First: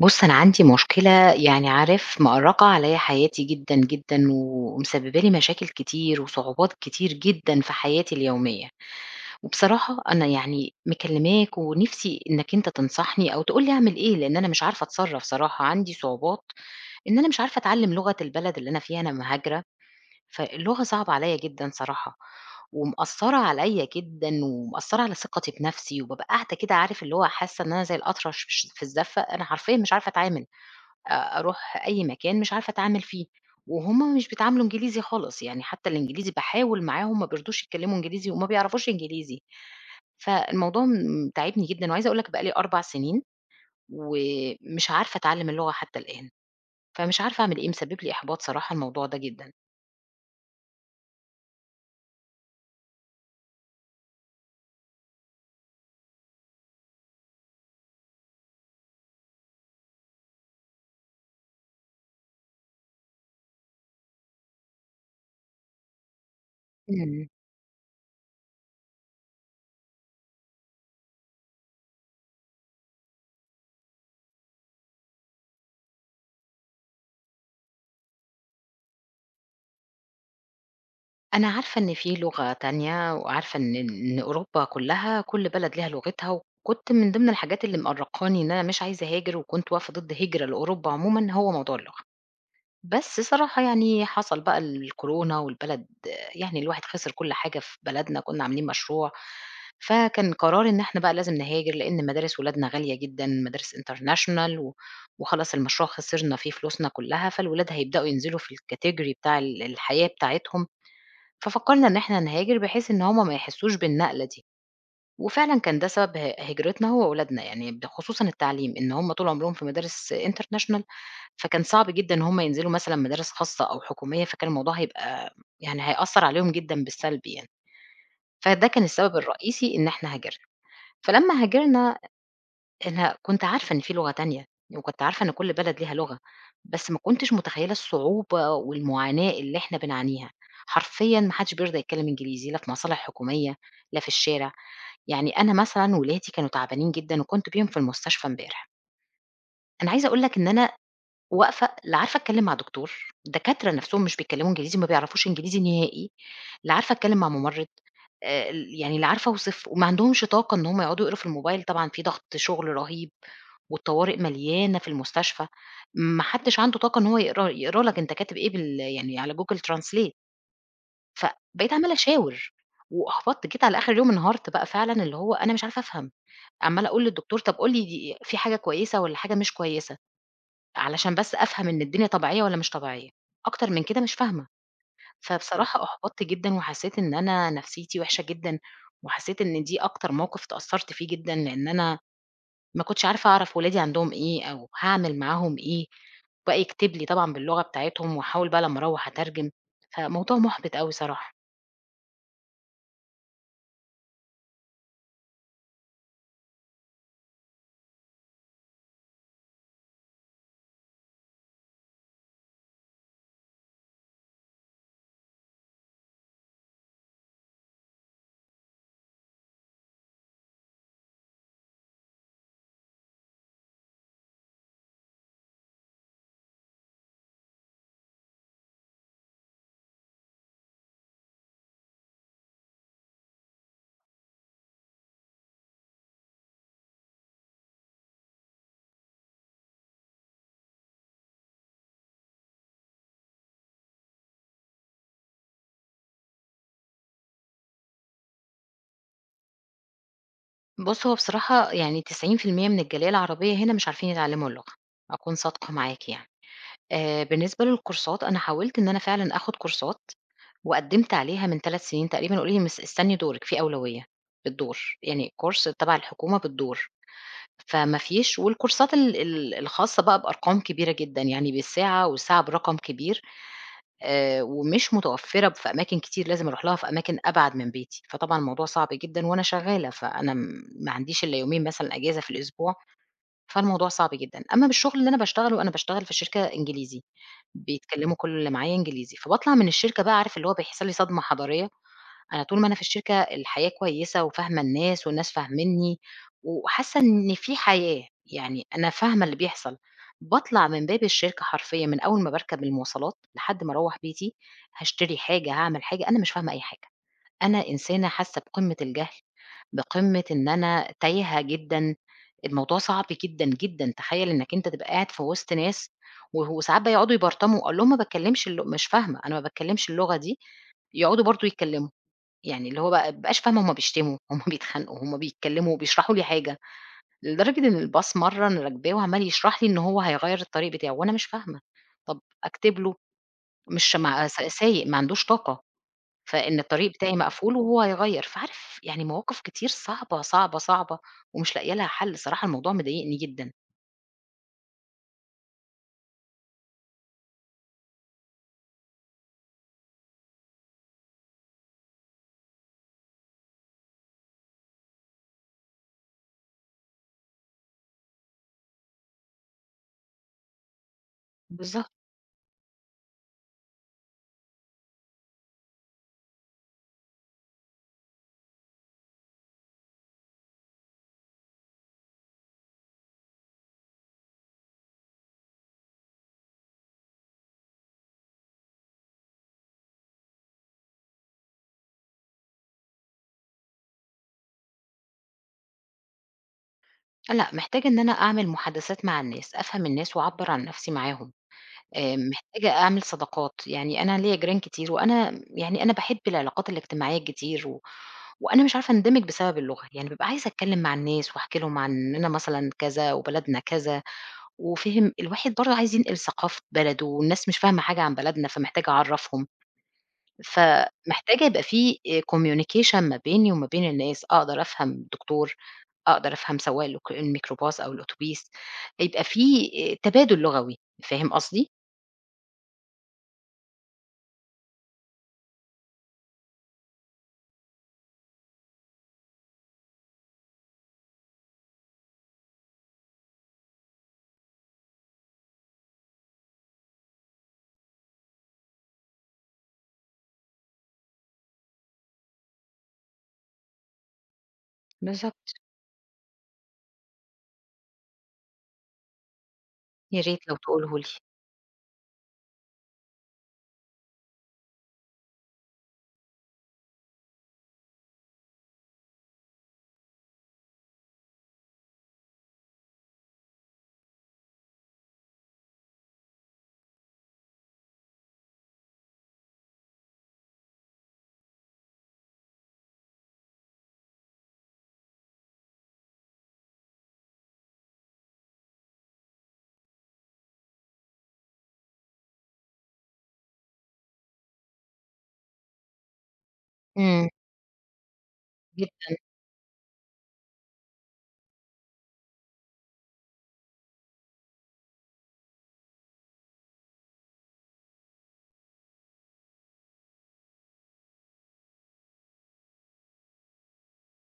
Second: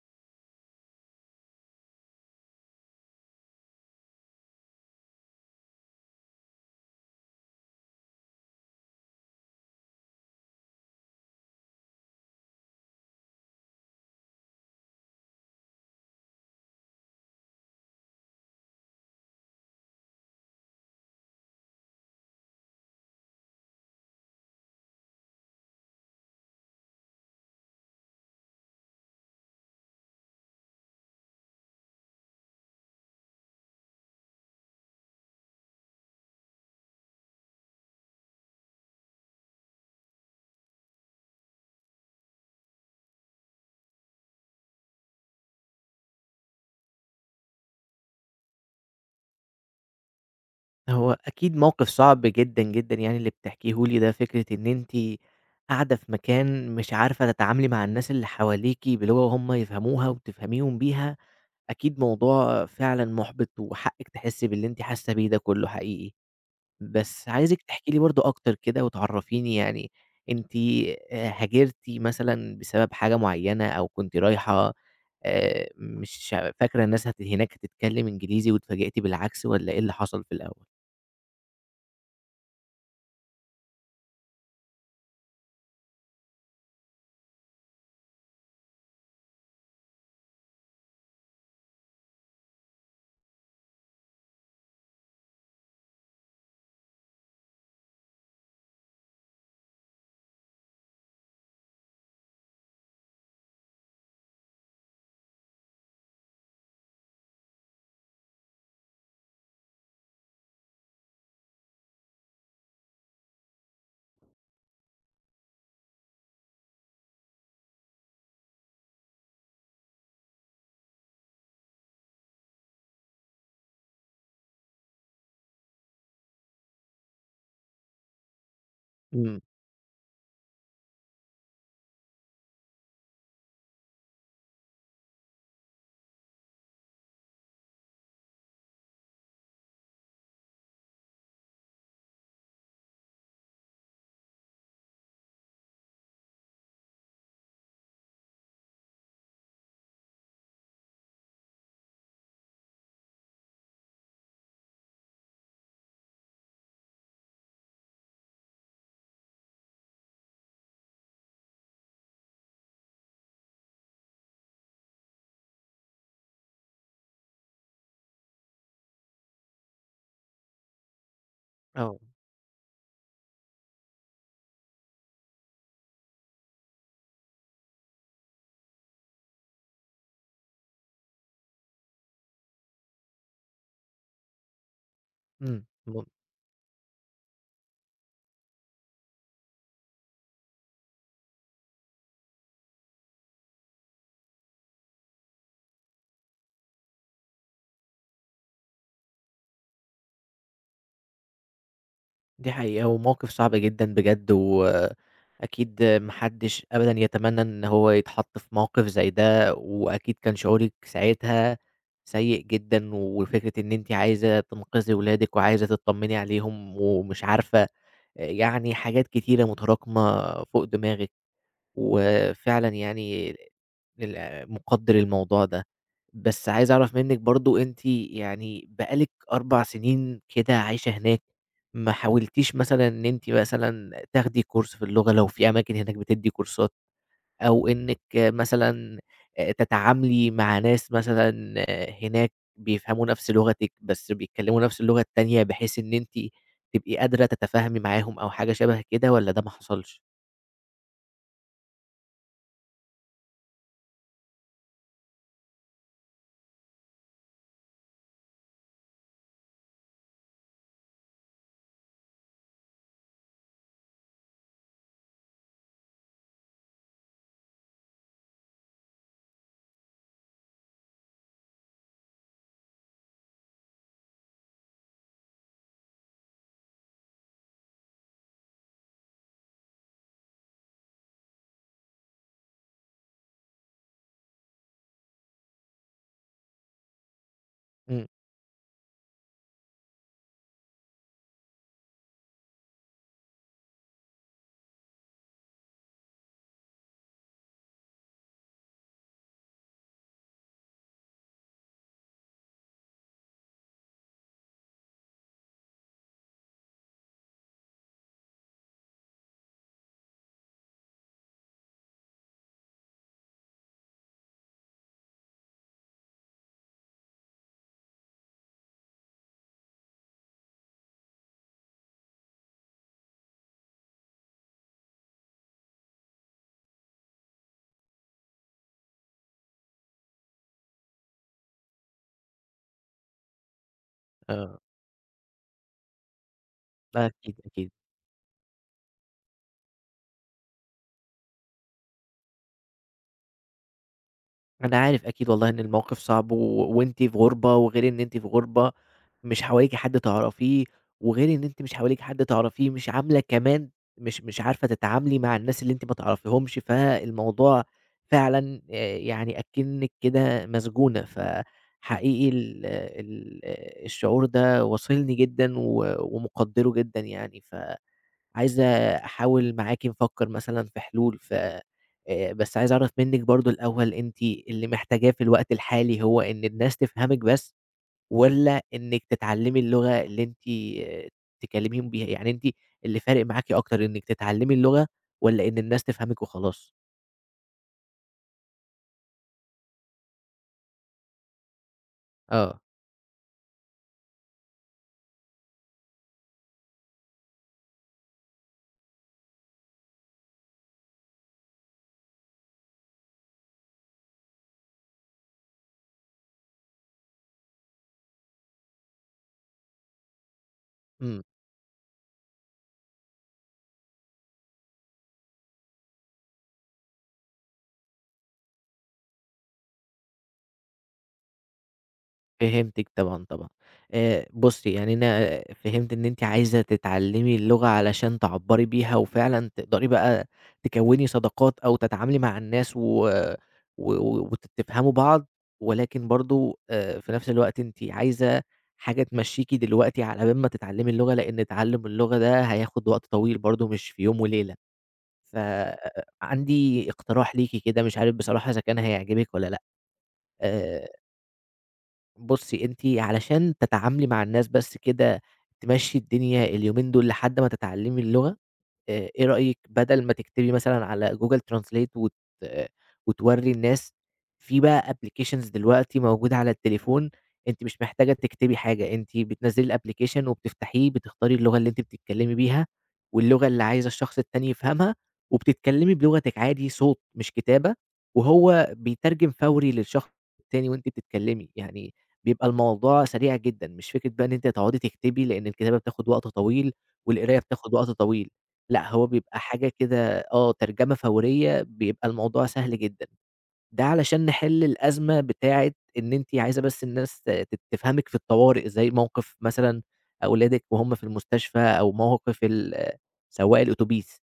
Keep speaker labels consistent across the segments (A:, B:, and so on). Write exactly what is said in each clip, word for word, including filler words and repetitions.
A: بُص، أنا عندي مشكلة يعني عارف مأرّقة عليّا حياتي جدًا، جدًا، ومسببة لي مشاكل كتير وصعوبات كتير جدًا في حياتي اليومية، وبصراحة أنا يعني مكلّماك ونِفْسي إنّك أنت تنصحني أو تقول لي أعمل إيه، لإن أنا مش عارفة أتصرّف صراحة، عندي صعوبات إن أنا مش عارفة أتعلّم لغة البلد اللي أنا فيها، أنا مهاجرة فاللغة صعبة عليّا جدًا صراحة، ومأثّرة عليّا جدًا، ومأثّرة على ثقتي بنفسي، وبابقى قاعدة كده عارف اللي هو حاسة إن أنا زي الأطرش فش في الزفة، أنا حرفيًا مش عارفة أتعامل، أ أروح أي مكان مش عارفة أتعامل فيه، وهُم مش بيتعاملوا إنجليزي خالص، يعني حتى الإنجليزي باحاول معاهم ما بيرضوش يتكلموا إنجليزي، وما بيعرفوش إنجليزي، فالموضوع م تاعبني جدًا، وعايزة أقول لك بقى لي 4 سنين، ومش عارفة أتعلم اللغة حتى الآن، فمش عارفة أعمل إيه، مسبب لي إحباط صراحة الموضوع ده جدًا.
B: هو أكيد موقف صعب جدًا، جدًا يعني اللي بتحكيه لي ده، فكرة إن أنتِ قاعدة في مكان مش عارفة تتعاملي مع الناس اللي حواليكِ بلغة هم يفهموها وتفهميهم بيها، أكيد موضوع فعلًا مُحبِط وحقِّك تحسّي باللي أنتِ حاسة بيه ده كُلّه حقيقي.
A: إمم.
B: بس عايزِك تحكي لي برضه أكتر كده وتعرّفيني يعني أنتِ آآ هاجرتِ مثلًا بسبب حاجة معيّنة أو كنتِ رايحة، آآ مش فاكرة الناس هت هناك هتتكلّم إنجليزي واتفاجئتِ بالعكس والّا إيه اللي حصل في الأول؟
A: أنا عارفة إن في لغة تانية وعارفة إن إن أوروبا كلّها كل بلد ليها لغتها، وكنت من ضمن الحاجات اللي مأرّقاني إن أنا مش عايزة أهاجر وكنت واقفة ضد هجرة لأوروبا عمومًا هو موضوع اللغة. بس صراحة يعني حصل بقى الكورونا والبلد يعني الواحد خسر كل حاجة في بلدنا، كُنّا عاملين مشروع، فكان قرار إن إحنا بقى لازم نهاجر لإن مدارس ولادنا غالية جدًا، مدارس international و وخلاص المشروع خسرنا فيه فلوسنا كلّها، فالولاد هيبدأوا ينزلوا في الcategory بتاع ال الحياة بتاعتهم. ففكرنا إن إحنا نهاجر بحيث إن هُم ما يحسّوش بالنقلة دي، وفعلًا كان ده سبب ه هجرتنا هو وولادنا، يعني ب خصوصًا التعليم، إن هُم طول عمرهم في مدارس international فكان صعب جدًا إن هُم ينزلوا مثلًا مدارس خاصة أو حكومية، فكان الموضوع هيبقى يعني هيأثّر عليهم جدًا بالسلب يعني، فده كان السبب
B: إمم،
A: الرئيسي إن إحنا هاجرنا، فلمّا هاجرنا أنا كنت عارفة إن في لغة تانية، وكنت عارفة إن كل بلد ليها لغة، بس ما كنتش متخيّلة الصعوبة والمعاناة اللي إحنا بنعانيها، حرفيًا ما حدش بيرضى يتكلّم إنجليزي لا في مصالح حكومية، لا في الشارع، يعني أنا مثلًا ولادي كانوا تعبانين جدًا وكنت بيهم في المستشفى امبارح، أنا عايزة أقول لك إن أنا واقفة لا عارفة أتكلّم مع دكتور، الدكاترة نَفْسهم مش بيتكلّموا إنجليزي، ما بيعرفوش إنجليزي نهائي، لا عارفة أتكلّم مع مُمرِّض، آآ ال يعني لا عارفة أوصف وما عندهمش طاقة إن هم يقعدوا يقروا في الموبايل، طبعًا في ضغط شُغل رهيب والطوارئ مليانة في المستشفى، ما حدّش عنده طاقة إن هو يقرا يقرا لك أنت كاتب إيه بال يعني على Google translate، فبقيت عمّالة
B: آه.
A: أشاور وأحبطت، جيت على آخر اليوم انهارت بقى فعلًا، اللي هو أنا مش عارفة أفهم، عمّالة أقول للدكتور طَب قُل لي دي في حاجة كويسة والّا حاجة مش كويسة. علشان بس أفهم إن الدنيا طبيعية والّا مش طبيعية، أكتر من كده مش فاهمة،
B: إمم،
A: فبصراحة
B: م
A: أُحبطت جدًا وحسيت إن أنا نفسيتي وحشة جدًا، وحسيت إن دي أكتر موقف اتأثّرت فيه جدًا، لإن أنا ما كنتش عارفة أعرف ولادي عندهم إيه أو هاعمل معاهم إيه، وبقى يكتب لي طبعًا باللغة بتاعتهم واحاول بقى لمّا أروّح أترجم، فموضوع مُحبط أوي صراحة.
B: دي حقيقة ومواقف صعبة جدًا بجد، وأكيد ما حدش أبدًا يتمنى إن هو يتحط في موقف زي ده، وأكيد كان شعورِك ساعتها سيء جدًا، وفكرة إن أنتِ عايزة تنقذي ولادِك وعايزة تطمني عليهم ومش عارفة، يعني حاجات كتيرة متراكمة فوق دماغِك. وفعلًا يعني ال مُقدّر الموضوع ده. بس عايز أعرف منِّك برضه أنتِ يعني بقى لِك أربع سنين كده عايشة هناك، ما حاولتيش مثلًا إن أنتِ مثلًا تاخدي كورس في اللغة لو في أماكن هناك بتدّي كورسات، أو إنِّك مثلًا آآ تتعاملي مع ناس مثلًا هناك بيفهموا نَفْس لغتِك، بس بيتكلّموا نَفْس اللغة التانية بحيث إن أنتِ تبقي قادرة تتفاهمي معاهم أو حاجة شبه كده والّا ده ما حصلش؟
A: بُص، هو بصراحة يعني تسعين في المية من الجالية العربية هنا مش عارفين يتعلموا اللغة، أكون صادقة معاك يعني. آآ بالنسبة للكورسات، أنا حاولت إن أنا فعلًا آخُد كورسات وقدّمت عليها من 3 سنين تقريبًا، قالوا لي مس استني دورِك، في أولوية بالدور، يعني كورس تبع الحكومة بالدور، فما فيش والكورسات ال ال الخاصة بقى بأرقام كبيرة جدًا، يعني بالساعة والساعة برقم كبير آآ، ومش متوفرة في أماكن كتير، لازم أروح لها في أماكن أبعد من بيتي، فطبعًا الموضوع صعب جدًا وأنا شغّالة، فأنا م ما عنديش إلا يومين مثلًا أجازة في الأسبوع، فالموضوع صعب جدًا. أمّا بالشغل اللي أنا باشتغله، أنا باشتغل في شركة إنجليزي،
B: إمم،
A: بيتكلموا كل اللي معايا إنجليزي، فباطلع من الشركة بقى عارف اللي هو بيحصل لي صدمة حضارية، أنا طول ما أنا في الشركة الحياة كويسة وفاهمة الناس والناس فاهمينّي، وحاسة إن في حياة، يعني أنا فاهمة اللي بيحصل، باطلع من باب الشركة حرفيًا من أول ما باركب المواصلات لحد ما أروّح بيتي، هاشتري حاجة، هاعمل حاجة، أنا مش فاهمة أي حاجة، أنا إنسانة حاسة بقمة الجهل، بقمة إن أنا تايهة جدًا، الموضوع صعب جدًا، جدًا، تخيّل إنّك أنت تبقى قاعد في وسط ناس و وساعات بقى يقعدوا يبرطموا، أقول لهم ما باتكلمش الل مش فاهمة، أنا ما باتكلمش اللغة دي، يقعدوا برضه يتكلموا. يعني اللي هو بقى ما بابقاش فاهمة هُم بيشتموا، هُم بيتخانقوا، هُم بيتكلموا، بيشرحوا لي حاجة، لدرجة إن الباص مرّة أنا راكباه وعمّال يشرح لي إن هو هيغيّر الطريق بتاعه وأنا مش فاهمة، طَب أكتب له مش مع س
B: آه،
A: سايق ما عندوش طاقة، فإن الطريق
B: ده
A: بتاعي
B: أكيد،
A: مقفول
B: أكيد.
A: وهو هيغيّر، فعارف يعني مواقف كتير صعبة، صعبة، صعبة ومش لاقية لها حل، صراحة الموضوع مضايقني جدًا.
B: أنا عارف أكيد والله إن الموقف صعب، و وأنتِ في غُربة، وغير إن أنتِ في غُربة مش حواليكِ حد تعرفيه، وغير إن أنتِ مش حواليكِ حد تعرفيه، مش عاملة كمان مش مش عارفة تتعاملي مع الناس اللي أنتِ ما تعرفيهمش، فالموضوع فعلًا آآ يعني أكنِّك كده مسجونة،
A: بالضبط.
B: فحقيقي ال ال الشعور ده واصلني جدًا و ومقدّره جدًا يعني ف عايز أحاول معاكِ نفكّر مثلًا في حلول، ف آآ بس عايز أعرف منِّك برضه الأول أنتِ اللي محتاجاه في الوقت الحالي هو إن الناس تفهمِك بس والّا إنِّك تتعلّمي اللغة اللي أنتِ، آه، تكلّميهم بيها؟ يعني أنتِ اللي فارق معاكِ أكتر إنِّك تتعلّمي اللغة والّا إن الناس تفهمِك وخلاص؟
A: لأ، محتاجة إن أنا أعمل محادثات مع الناس، أفهم الناس وأعبّر عن نَفْسي معاهم. آآ
B: آه.
A: محتاجة أعمل صداقات، يعني أنا ليّا جيران كتير وأنا يعني أنا باحب العلاقات الاجتماعية كتير و وأنا مش عارفة أندمج بسبب اللغة، يعني بابقى عايزة أتكلّم مع الناس وأحكي لهم عننا مثلًا كذا وبلدنا كذا، وفهم الواحد برضه عايز ينقل ثقافة بلده والناس مش فاهمة حاجة عن بلدنا، فمحتاجة أعرّفهم،
B: إمم.
A: فمحتاجة يبقى في آآ communication ما بيني وما بين الناس، أقدر أفهم الدكتور، أقدر أفهم سواق الك الميكروباص أو الأوتوبيس، يبقى في آآ تبادل لغوي، فاهم قصدي؟
B: فهمتِك طبعًا، طبعًا. آآ بُصّي، يعني أنا فهمت إن أنتِ عايزة تتعلّمي اللغة علشان تعبّري بيها وفعلًا تقدري بقى تكوّني صداقات أو تتعاملي مع الناس و و وت تفهموا بعض، ولكن برضه آآ في نفس الوقت أنتِ عايزة حاجة تمشّيكِ دلوقتي على بال ما تتعلّمي اللغة، لإن تعلُّم اللغة ده هياخُد وقت طويل برضه مش في يوم وليلة. ف
A: بالضبط.
B: عندي اقتراح ليكِ كده مش عارف بصراحة إذا كان هيعجبِك والّا لأ.
A: يا ريت لو
B: آآ
A: تقوله لي.
B: بُصّي، أنتِ علشان تتعاملي مع الناس بس كده تمشّي الدنيا اليومين دول لحد ما تتعلّمي اللغة، آآ إيه رأيِك بدل ما تكتبي مثلًا على Google Translate وت آه، وتورّي الناس، في بقى applications دلوقتي موجودة على التليفون، أنتِ مش محتاجة تكتبي حاجة، أنتِ بتنزّلي الapplication وبتفتحيه، بتختاري اللغة اللي أنتِ بتتكلمي بيها، واللغة اللي عايزة الشخص التاني يفهمها، وبتتكلمي بلغتِك عادي صوت مش كتابة، وهو بيترجم فوري للشخص التاني وأنتِ بتتكلمي، يعني بيبقى الموضوع سريع جدًا، مش فكرة بقى إن أنتِ هتقعدي تكتبي، لإن الكتابة بتاخد وقت طويل
A: إمم.
B: والقراية بتاخد وقت طويل. لأ، هو
A: جدًا،
B: بيبقى حاجة كده آه، ترجمة فورية بيبقى الموضوع سهل جدًا، ده علشان نحل الأزمة بتاعة إن أنتِ عايزة بس الناس ت تفهمِك في الطوارئ، زي موقف مثلًا أولادِك وهُم في المستشفى أو موقف ال سواق الأوتوبيس،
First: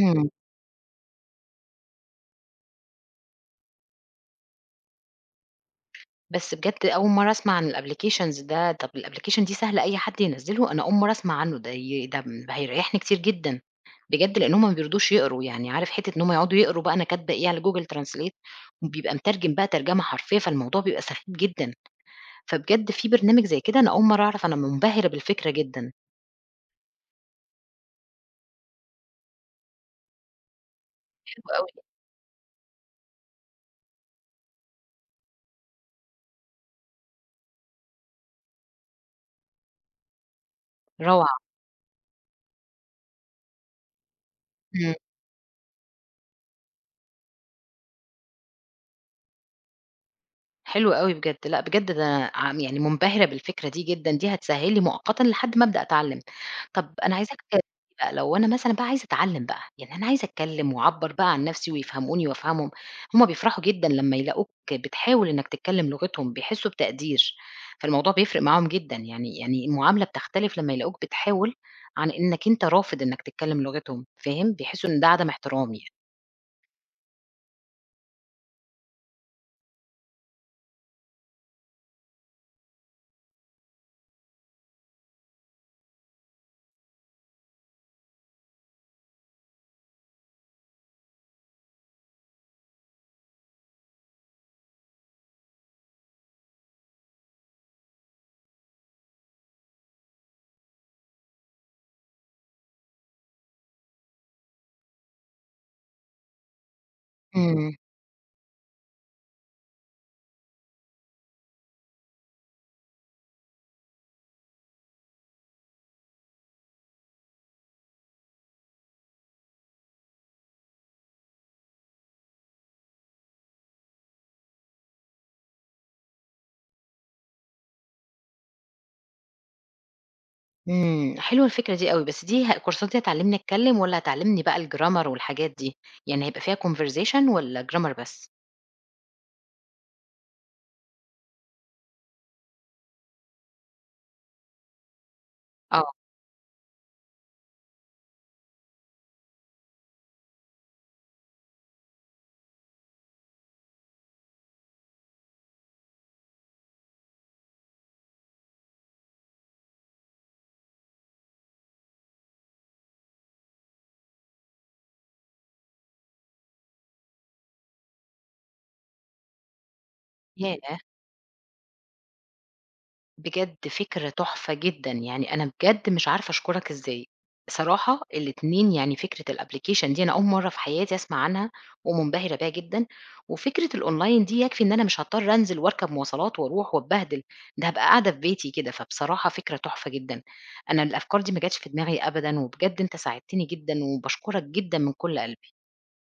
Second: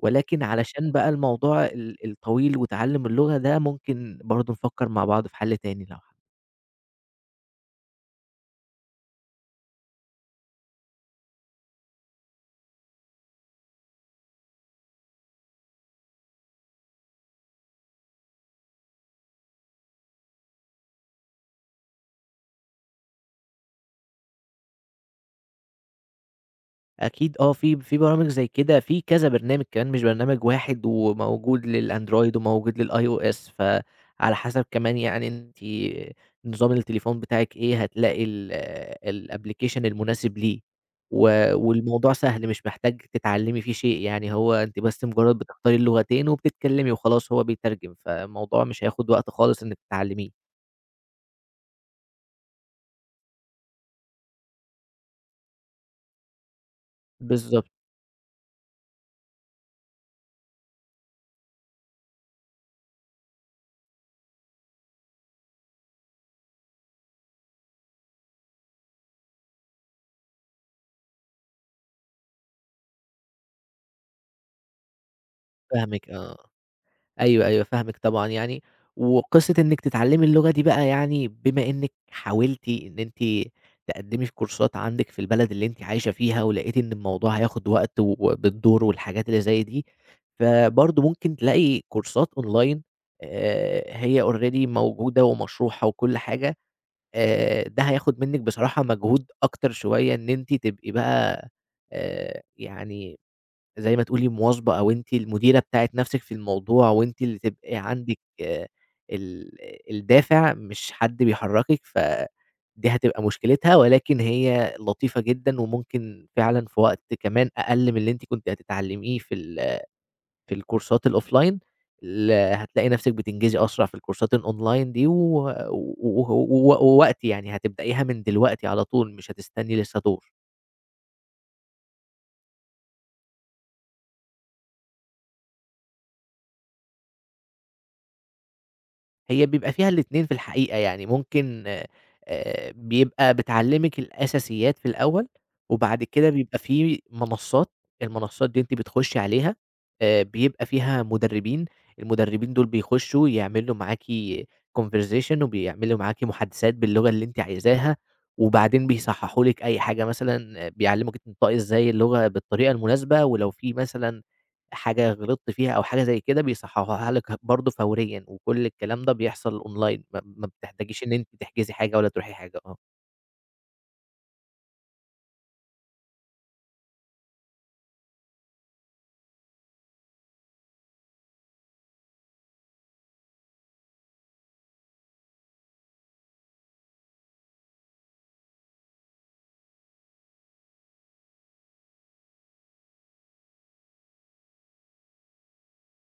A: إمم.
B: علشان بقى الموضوع ال الطويل وتعلُّم اللغة ده ممكن برضه نفكّر مع بعض في حل تاني لو
A: بس بجد أول مرّة أسمع عن الapplications ده، طب الapplication دي سهلة أي حد ينزّله؟ أنا أول مرّة أسمع عنّه ده ي ده م هيريّحني كتير جدًا، بجد لإن هُم ما بيرضوش يقروا، يعني عارف حتّة إن هُم يقعدوا يقروا بقى أنا كاتبة إيه على Google translate وبيبقى مترجم بقى ترجمة حرفية، فالموضوع بيبقى سخيف جدًا، فبجد في برنامج زي كده أنا أول مرّة أعرف، أنا منبهرة بالفكرة جدًا،
B: أكيد آه، في في برامج زي كده، في كذا برنامج كمان مش برنامج واحد،
A: حلو
B: وموجود
A: أوي،
B: للأندرويد وموجود للiOS، فعلى حسب كمان يعني أنتِ نظام التليفون بتاعِك إيه، هتلاقي ال الapplication المناسب ليه، و
A: روعة.
B: والموضوع سهل مش محتاج تتعلمي فيه شيء، يعني هو أنتِ
A: إمم.
B: بس مجرد بتختاري اللغتين وبتتكلمي وخلاص هو بيترجم، فالموضوع مش هياخد وقت خالص إنِك تتعلميه.
A: حلو أوي بجد، لأ بجد ده أنا عم يعني مُنبهرة بالفكرة دي جدًا، دي هتسهِّل لي مؤقتًا لحد ما أبدأ أتعلّم. طب أنا عايزاك بقى
B: بالضبط،
A: لو أنا مثلًا بقى عايزة أتعلّم بقى، يعني أنا عايزة أتكلّم وأعبّر بقى عن نَفْسي ويفهموني وأفهمهم، هُم بيفرحوا جدًا لمّا يلاقوك بتحاول إنّك تتكلّم لغتهم، بيحسّوا بتقدير، فالموضوع بيفرق معاهم جدًا، يعني يعني المعاملة بتختلف لمّا يلاقوك بتحاول عن إنّك أنت رافض إنّك تتكلّم لغتهم، فاهم؟ بيحسّوا إن ده عدم احترام يعني.
B: فاهمِك أيوه، أيوه فاهمِك طبعًا يعني، وقصة إنِّك تتعلّمي اللغة دي بقى يعني بما إنِّك حاولتِ إن أنتِ تقدّمي في كورسات عندِك في البلد اللي أنتِ عايشة فيها، ولقيتِ إن الموضوع هياخد وقت وبالدور والحاجات اللي زي دي، فبرضه ممكن تلاقي كورسات أونلاين، آآ هي already موجودة ومشروحة وكل حاجة، آآ ده هياخد منِّك بصراحة مجهود أكتر شوية إن أنتِ تبقي بقى آآ يعني زي ما تقولي مواظبة أو أنتِ المديرة بتاعة نفسِك في الموضوع، وأنتِ اللي
A: إمم.
B: تبقي عندِك آه، ال الدافع مش حد بيحركِك، فدي هتبقى مشكلتها، ولكن هي لطيفة جدًا، وممكن فعلًا في وقت كمان أقل من اللي أنتِ كنتِ هتتعلميه في ال في الكورسات الoffline، ال هتلاقي نفسِك بتنجزي أسرع في الكورسات الonline دي، و و و ووقتي يعني هتبدأيها من دلوقتي على طول، مش هتستني لسه دور.
A: إمم، حلوة الفكرة دي أوي، بس دي ه الكورسات دي هتعلّمني أتكلّم والّا هتعلّمني بقى الgrammar والحاجات دي؟ يعني هيبقى فيها conversation والّا grammar بس؟
B: هي بيبقى فيها الاتنين في الحقيقة، يعني ممكن آآ بيبقى بتعلّمِك الأساسيات في الأول،
A: آه،
B: وبعد كده بيبقى في منصّات، المنصّات دي أنتِ بتخشّي عليها آآ بيبقى فيها مُدرّبين، المُدرّبين دول بيخشّوا يعملوا معاكِ conversation وبيعملوا معاكِ محادثات باللغة اللي أنتِ عايزاها، وبعدين بيصحّحوا لِك أي حاجة مثلًا آه، بيعلّموكِ تنطقي إزاي اللغة بالطريقة المناسبة، ولو في مثلًا حاجة غلطت فيها أو حاجة زي كده بيصحّحوها لِك برضه فوريًا، وكل الكلام ده بيحصل أونلاين ما ما
A: ياه!
B: بتحتاجيش إن أنتِ تحجزي حاجة ولا تروحي حاجة آه.
A: بجد فكرة تحفة جدًا، يعني أنا بجد مش عارفة أشكرك إزاي. بصراحة الاتنين يعني فكرة الapplication دي أنا أول مرّة في حياتي أسمع عنها ومنبهرة بيها جدًا، وفكرة الأونلاين دي يكفي إن أنا مش هاضطر أنزل وأركب مواصلات وأروح وأتبهدل، ده هابقى قاعدة في بيتي كده، فبصراحة فكرة تحفة جدًا. أنا الأفكار دي ما جاتش في دماغي أبدًا، وبجد أنت ساعدتني جدًا وباشكرك جدًا من كل قلبي،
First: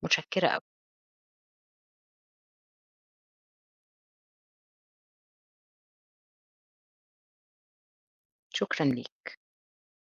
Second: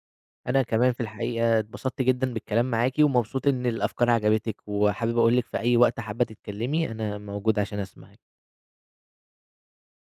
A: متشكرة أوي،
B: أنا كمان في الحقيقة اتبسطت جدًا بالكلام معاكِ، ومبسوط إن الأفكار عجبتِك، وحابب أقول لِك في أي وقت حابة تتكلمي أنا موجود عشان أسمعِك.
A: شكرًا ليك.